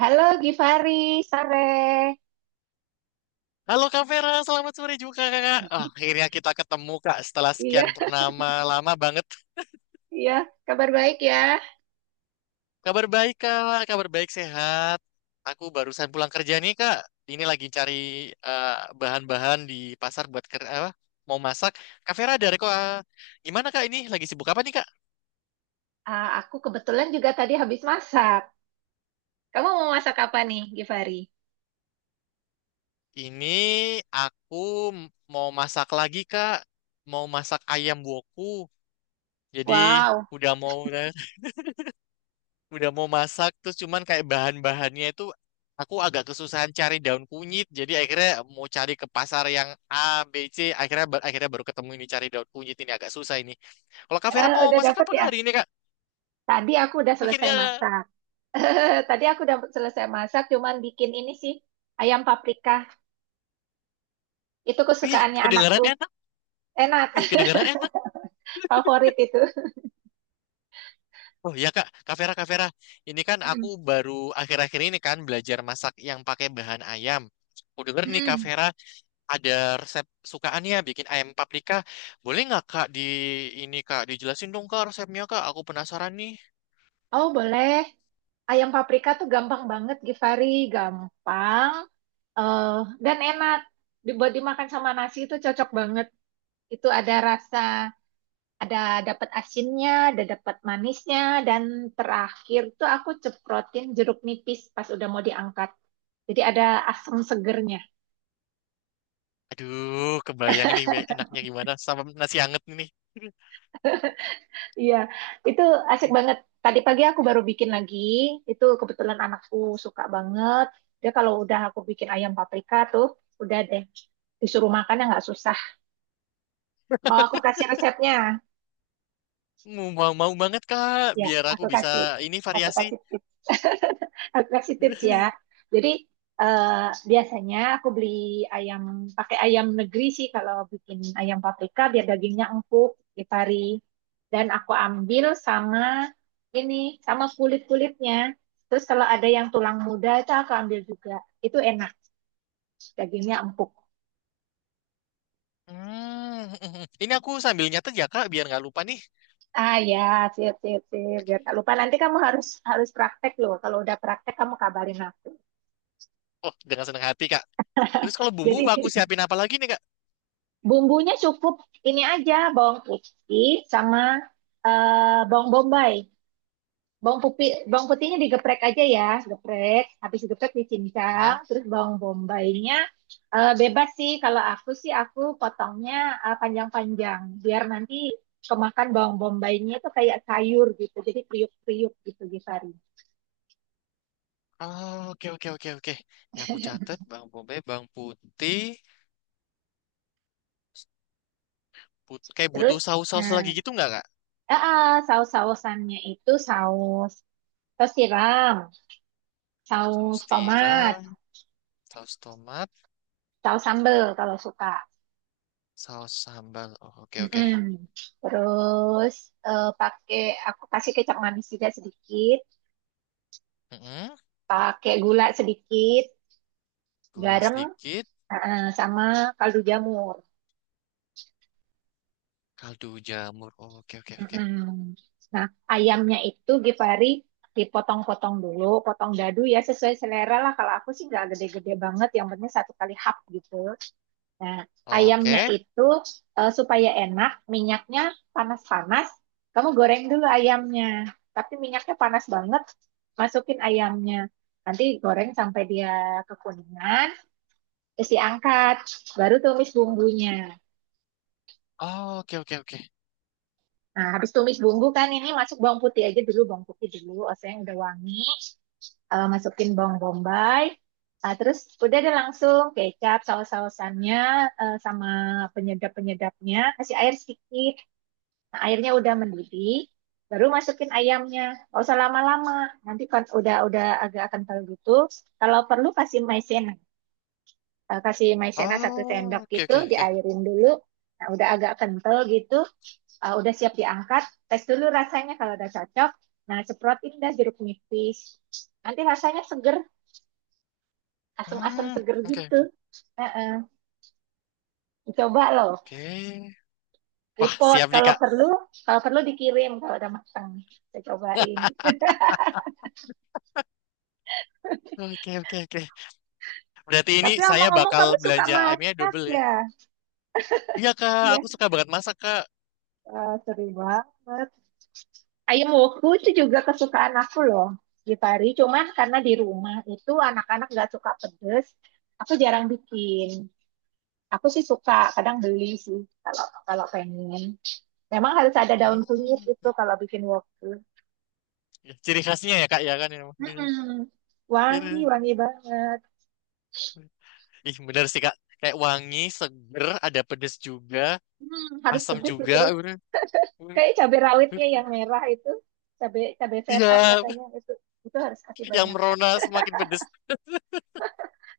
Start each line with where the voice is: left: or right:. right: Halo Givari, sore.
left: Halo Kak Vera, selamat sore juga Kakak. Ah, akhirnya kita ketemu Kak setelah
right: Iya,
left: sekian purnama lama banget.
right: iya, kabar baik ya.
left: Kabar baik Kak, kabar baik sehat. Aku barusan pulang kerja nih Kak. Ini lagi cari eh, bahan-bahan di pasar buat ker apa, mau masak. Kak Vera ada reko ah, gimana Kak ini? Lagi sibuk apa nih Kak?
right: Ah, aku kebetulan juga tadi habis masak. Kamu mau masak apa nih, Givari?
left: Ini aku m- mau masak lagi Kak. Mau masak ayam woku. Jadi
right: Wow.
left: udah mau udah mau masak terus cuman kayak bahan-bahannya itu aku agak kesusahan cari daun kunyit jadi akhirnya mau cari ke pasar yang ABC akhirnya baru ketemu ini cari daun kunyit ini agak susah ini kalau Kak Vera
right: Eh,
left: mau
right: udah
left: masak
right: dapet
left: apa Kak
right: ya?
left: hari ini Kak
right: Tadi aku udah selesai
left: akhirnya
right: masak. Tadi aku udah selesai masak, cuman bikin ini sih, ayam paprika. Itu
left: ih
right: kesukaannya anakku.
left: kedengaran enak
right: Enak,
left: ih kedengaran enak
right: favorit itu.
left: oh ya Kak Kak Vera ini kan aku
right: Mm-mm.
left: baru akhir-akhir ini kan belajar masak yang pakai bahan ayam aku denger nih Kak Vera ada resep sukaannya bikin ayam paprika. Boleh nggak Kak di ini Kak dijelasin dong Kak resepnya Kak. Aku penasaran nih.
right: Oh, boleh. Ayam paprika tuh gampang banget, Givari. Gampang. Eh, dan enak dibuat dimakan sama nasi, itu cocok banget. Itu ada rasa, ada dapat asinnya, ada dapat manisnya, dan terakhir tuh aku ceprotin jeruk nipis pas udah mau diangkat, jadi ada asam segernya.
left: Aduh, kebayang ini enaknya gimana sama nasi anget ini.
right: Iya, itu asik banget. Tadi pagi aku baru bikin lagi. Itu kebetulan anakku suka banget. Dia kalau udah aku bikin ayam paprika tuh udah deh, disuruh makan ya nggak susah. Mau aku kasih resepnya?
left: Mau mau mau banget Kak,
right: Ya,
left: biar aku
right: aku
left: bisa
right: kasih
left: ini
right: aku
left: variasi.
right: kasih tips. Aku kasih tips ya. Jadi, biasanya aku beli ayam, pakai ayam negeri sih kalau bikin ayam paprika biar dagingnya empuk. di Dan aku ambil sama ini, sama kulit-kulitnya. Terus kalau ada yang tulang muda itu aku ambil juga. Itu enak, dagingnya empuk.
left: Hmm, ini aku sambil nyatet ya Kak, biar nggak lupa nih.
right: Ah ya, sip sip sip. Biar tak lupa, nanti kamu harus harus praktek loh. Kalau udah praktek, kamu kabarin aku.
left: Oh, dengan senang hati Kak. Terus kalau
right: Jadi,
left: bumbu aku siapin apa lagi nih Kak?
right: bumbunya cukup ini aja: bawang putih sama bawang bombay. Bawang putih, bawang putihnya digeprek aja ya, geprek. Habis digeprek dicincang,
left: Hah?
right: terus bawang bombaynya bebas sih. Kalau aku sih aku potongnya panjang-panjang biar nanti kemakan bawang bombaynya itu kayak sayur gitu. Jadi kriuk-kriuk gitu, Givari.
left: Oh, oke oke oke oke. Ini aku catat Bang Bobe, Bang Putih. Kayak
right: Terus
left: butuh saus-saus lagi
right: nah,
left: gitu nggak kak?
right: saus-sausannya itu saus saus tiram, saus
left: Saus
right: tomat,
left: tiram, saus tomat,
right: saus sambel kalau suka.
left: saus sambal. Oh, oke oke.
right: Mm-mm. Terus eh, pakai aku kasih kecap manis juga sedikit,
left: Mm-mm.
right: pakai gula sedikit,
left: Gula
right: garam
left: sedikit,
right: sama kaldu jamur.
left: kaldu jamur. Oh, oke oke oke.
right: Mm-mm. Nah, ayamnya itu, Gifari, dipotong-potong dulu, potong dadu ya, sesuai selera lah. Kalau aku sih nggak gede-gede banget, yang penting satu kali hap gitu. Nah, ayamnya
left: Oke.
right: itu supaya enak, minyaknya panas-panas. Kamu goreng dulu ayamnya, tapi minyaknya panas banget. Masukin ayamnya, nanti goreng sampai dia kekuningan. Terus diangkat, baru tumis bumbunya.
left: Oh, oke oke oke.
right: Nah, habis tumis bumbu kan, ini masuk bawang putih aja dulu, bawang putih dulu. Oseng udah wangi, masukin bawang bombay. Ah, terus udah ada, langsung kecap, saus-sausannya sama penyedap-penyedapnya. Kasih air sedikit. Nah, airnya udah mendidih, baru masukin ayamnya. Gak usah lama-lama. Nanti kan udah agak kental gitu. Kalau perlu kasih maizena, kasih maizena satu sendok
left: Oh, oke
right: gitu,
left: oke oke.
right: diairin dulu. Nah, udah agak kental gitu, udah siap diangkat. Tes dulu rasanya, kalau udah cocok. Nah, semprotin dah jeruk nipis. Nanti rasanya seger, asam-asam
left: Hmm,
right: seger
left: oke
right: gitu.
left: oke.
right: Heeh. Coba loh,
left: Oke. Wah,
right: report
left: siap nih kak.
right: kalau perlu dikirim kalau udah matang. Saya cobain.
left: Oke oke oke. Berarti ini
right: Tapi
left: saya
right: ngomong-ngomong,
left: bakal
right: kamu suka
left: belanja ayamnya
right: masak
left: double ya.
right: ya?
left: Iya kak, aku
right: Iya,
left: suka banget masak kak.
right: sering banget. Ayam woku itu juga kesukaan aku loh, Gifari. Cuman karena di rumah itu anak-anak nggak suka pedes, aku jarang bikin. Aku sih suka, kadang beli sih kalau kalau pengen. Memang harus ada daun kunyit
left: Hmm.
right: itu kalau bikin woku.
left: Ya, ciri khasnya ya kak ya kan. Ya
right: Mm-mm. Wangi,
left: ini.
right: wangi banget.
left: Ih, bener sih, Kak. Kayak wangi, seger, ada pedes juga,
right: Harus
left: asam
right: pedes itu.
left: juga. Udah.
right: Kayak cabai rawitnya yang merah itu, cabai cabai setan
left: Iya,
right: katanya itu harus kasih
left: yang
right: banyak kan.
left: merona semakin pedes.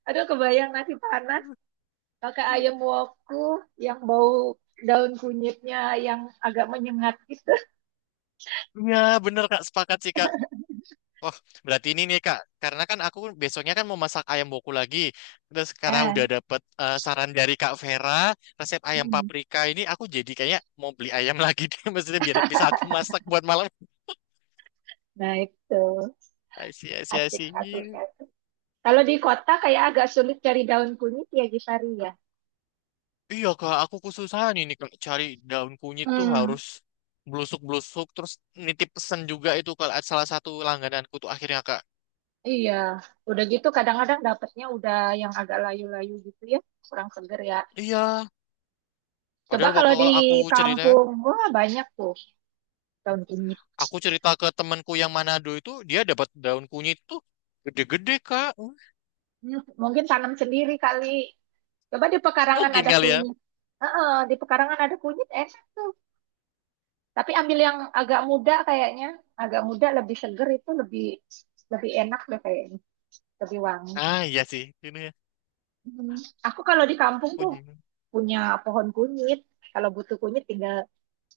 right: Aduh, kebayang nasi panas pakai ayam woku yang bau daun kunyitnya yang agak menyengat gitu.
left: Iya, bener, Kak. Sepakat sih, Kak. Wah, berarti ini nih, Kak. Karena kan aku besoknya kan mau masak ayam boku lagi. Terus karena
right: Ah.
left: udah dapet saran dari Kak Vera, resep ayam
right: Hmm.
left: paprika ini, aku jadi kayaknya mau beli ayam lagi deh. Maksudnya biar bisa aku masak buat malam.
right: Nah, itu
left: Asyik, asyik,
right: asik,
left: asyik.
right: asik, asik. Kalau di kota kayak agak sulit cari daun kunyit ya, Gisari ya.
left: Iya kak, aku kesusahan ini kak cari daun kunyit tuh
right: Hmm.
left: harus blusuk-blusuk terus nitip pesan juga itu kalau salah satu langgananku tuh akhirnya kak.
right: Iya, udah gitu kadang-kadang dapetnya udah yang agak layu-layu gitu ya, kurang seger ya.
left: Iya,
right: Coba
left: padahal
right: kalau
left: waktu
right: di
left: kalau
right: kampung, wah, banyak tuh daun kunyit.
left: aku cerita ke temanku yang Manado itu dia dapat daun kunyit tuh gede-gede kak.
right: Hmm. Mungkin tanam sendiri kali. Coba di pekarangan
left: Mungkin
right: ada
left: kali ya.
right: kunyit. Heeh, di pekarangan ada kunyit enak tuh. Tapi ambil yang agak muda kayaknya. Agak muda lebih seger, itu lebih lebih enak deh kayaknya. Lebih wangi.
left: Ah iya sih, ini ya.
right: Hmm. Aku kalau di kampung tuh
left: Kunyit.
right: punya pohon kunyit. Kalau butuh kunyit, tinggal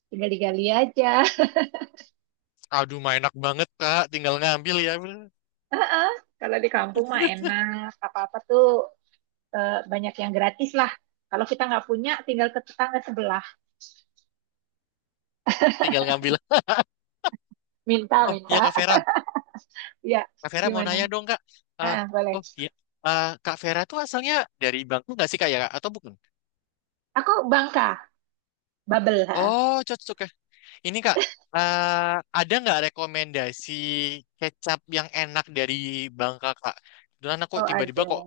right: tinggal digali aja.
left: Aduh, mah enak banget kak, tinggal ngambil ya,
right: Heeh. Kalau di kampung mah enak. Apa-apa tuh banyak yang gratis lah. Kalau kita nggak punya, tinggal ke tetangga sebelah.
left: tinggal ngambil.
right: Minta,
left: Oh iya
right: minta.
left: kak Vera,
right: Ya,
left: Kak Vera mau
right: gimana?
left: nanya dong Kak. Eh,
right: Heeh, boleh.
left: oh iya, Kak Vera tuh asalnya dari Bangku nggak sih Kak ya Kak? Atau bukan?
right: Aku Bangka. Bubble, heeh.
left: Oh cocok ya. Ini Kak, ada nggak rekomendasi kecap yang enak dari Bangka Kak? Kebetulan aku
right: Oh,
left: tiba-tiba
right: ada.
left: kok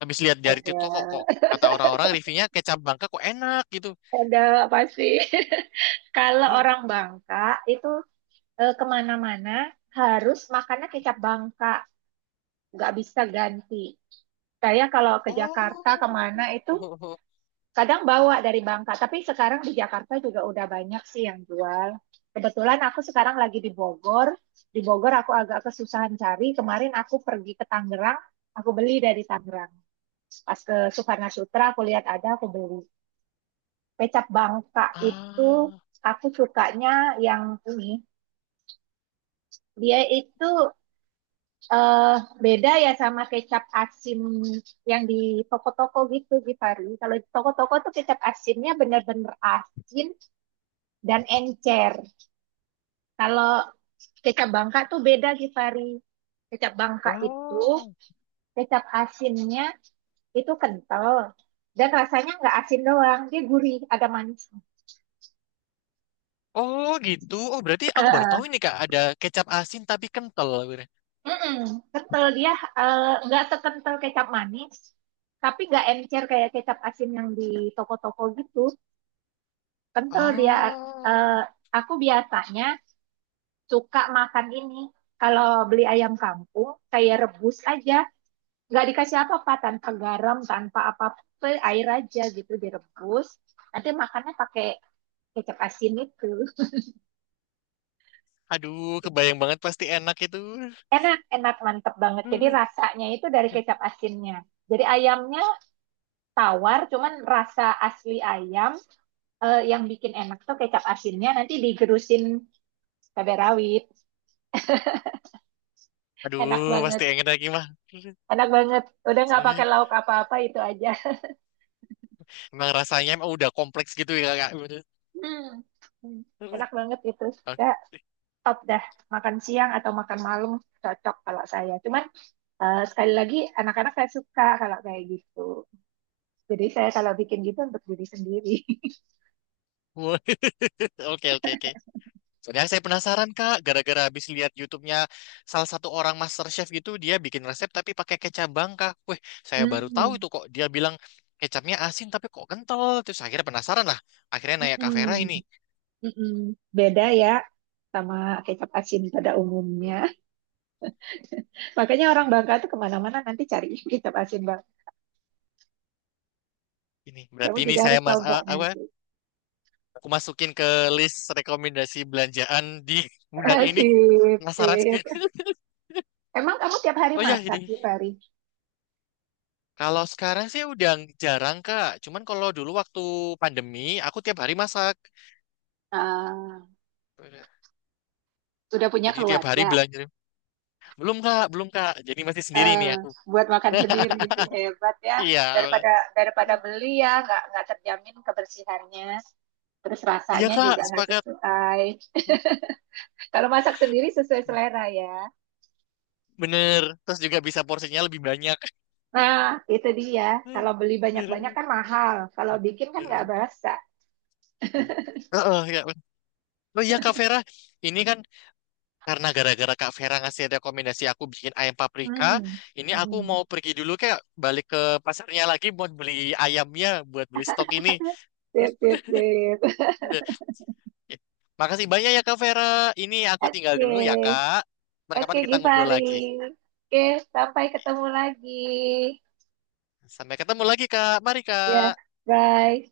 left: habis lihat dari
right: Ada.
left: TikTok kok, kok kata orang-orang reviewnya kecap Bangka kok enak gitu.
right: Ada apa sih? Kalau orang Bangka itu kemana-mana harus makannya kecap Bangka, nggak bisa ganti. Saya kalau ke Jakarta kemana itu
left: Oh,
right: kadang bawa dari Bangka, tapi sekarang di Jakarta juga udah banyak sih yang jual. Kebetulan aku sekarang lagi di Bogor. Di Bogor aku agak kesusahan cari. Kemarin aku pergi ke Tangerang, aku beli dari Tangerang. Pas ke Sukarna Sutra aku lihat ada, aku beli. Kecap Bangka itu
left: ah,
right: aku sukanya yang ini. Dia itu eh beda ya sama kecap asin yang di toko-toko gitu, Givari. Kalau di toko-toko tuh kecap asinnya bener-bener asin dan encer. Kalau kecap Bangka tuh beda, Givari. Kecap Bangka itu,
left: oh,
right: kecap asinnya itu kental, dan rasanya nggak asin doang, dia gurih, ada manisnya.
left: oh gitu. Oh berarti aku baru tahu
right: Heeh.
left: ini Kak ada kecap asin tapi kental.
right: Mm-mm, kental dia, nggak sekental kecap manis, tapi nggak encer kayak kecap asin yang di toko-toko gitu. Kental dia.
left: Ah.
right: eh, aku biasanya suka makan ini. Kalau beli ayam kampung, kayak rebus aja, nggak dikasih apa-apa, tanpa garam, tanpa apa-apa, air aja gitu direbus. Nanti makannya pakai kecap asin itu.
left: Aduh, kebayang banget pasti enak itu.
right: Enak, enak, mantep banget. Jadi rasanya itu dari kecap asinnya. Jadi ayamnya tawar, cuman rasa asli ayam, yang bikin enak tuh kecap asinnya, nanti digerusin cabai rawit. Enak
left: Aduh, pasti
right: banget.
left: enak lagi mah.
right: Enak banget. Udah nggak pakai lauk apa-apa, itu aja.
left: Emang rasanya emang udah kompleks gitu ya kak.
right: Hmm. Hmm. Enak banget itu.
left: Oke
right: Udah top dah. Makan siang atau makan malam cocok kalau saya. Cuman sekali lagi anak-anak saya suka kalau kayak gitu. Jadi saya kalau bikin gitu untuk diri sendiri.
left: oke oke. Oke. Soalnya saya penasaran kak, gara-gara habis lihat YouTube-nya salah satu orang master chef gitu, dia bikin resep tapi pakai kecap bangka. Wih, saya baru tahu
right: Hmm,
left: itu kok. Dia bilang kecapnya asin tapi kok kental. Terus akhirnya penasaran lah. Akhirnya nanya Kak Vera
right: mm-mm,
left: ini.
right: mm-mm. Beda ya sama kecap asin pada umumnya. Makanya orang Bangka tuh kemana-mana nanti cari kita asin bang.
left: Ini
right: Kamu
left: berarti ini
right: juga
left: saya
right: harus coba
left: apa
right: nanti.
left: Aku masukin ke list rekomendasi belanjaan di bulan ini.
right: Sip,
left: Penasaran
right: sip.
left: sekali.
right: Emang kamu tiap hari
left: Oh ya,
right: masak
left: ini.
right: di Pari?
left: Kalau sekarang sih udah jarang, Kak. Cuman kalau dulu waktu pandemi, aku tiap hari masak.
right: Ah, udah punya
left: Jadi tiap
right: keluarga.
left: hari belanja. Belum, Kak. Belum, Kak. Jadi masih sendiri
right: Eh,
left: nih aku.
right: buat makan sendiri hebat ya.
left: Iya. Bener.
right: Daripada daripada beli ya, nggak terjamin kebersihannya. Terus
left: Iya,
right: rasanya
left: Kak.
right: juga nggak
left: Sepakat.
right: sesuai. Kalau masak sendiri sesuai selera ya.
left: Bener. Terus juga bisa porsinya lebih banyak.
right: Nah, itu dia. Kalau beli banyak-banyak kan mahal. Kalau bikin kan nggak berasa.
left: Heeh, ya. Oh iya Kak Vera, ini kan karena gara-gara Kak Vera ngasih rekomendasi aku bikin ayam paprika,
right: Hmm.
left: ini aku
right: Hmm.
left: mau pergi dulu kayak balik ke pasarnya lagi buat beli ayamnya, buat beli stok ini.
right: Sip, sip, sip.
left: Makasih banyak ya Kak Vera. Ini aku tinggal
right: Oke,
left: dulu ya Kak.
right: oke
left: Kapan-kapan kita ngobrol
right: Givari.
left: lagi.
right: Oke, sampai ketemu lagi.
left: Sampai ketemu lagi Kak. Mari
right: Ya,
left: Kak.
right: bye.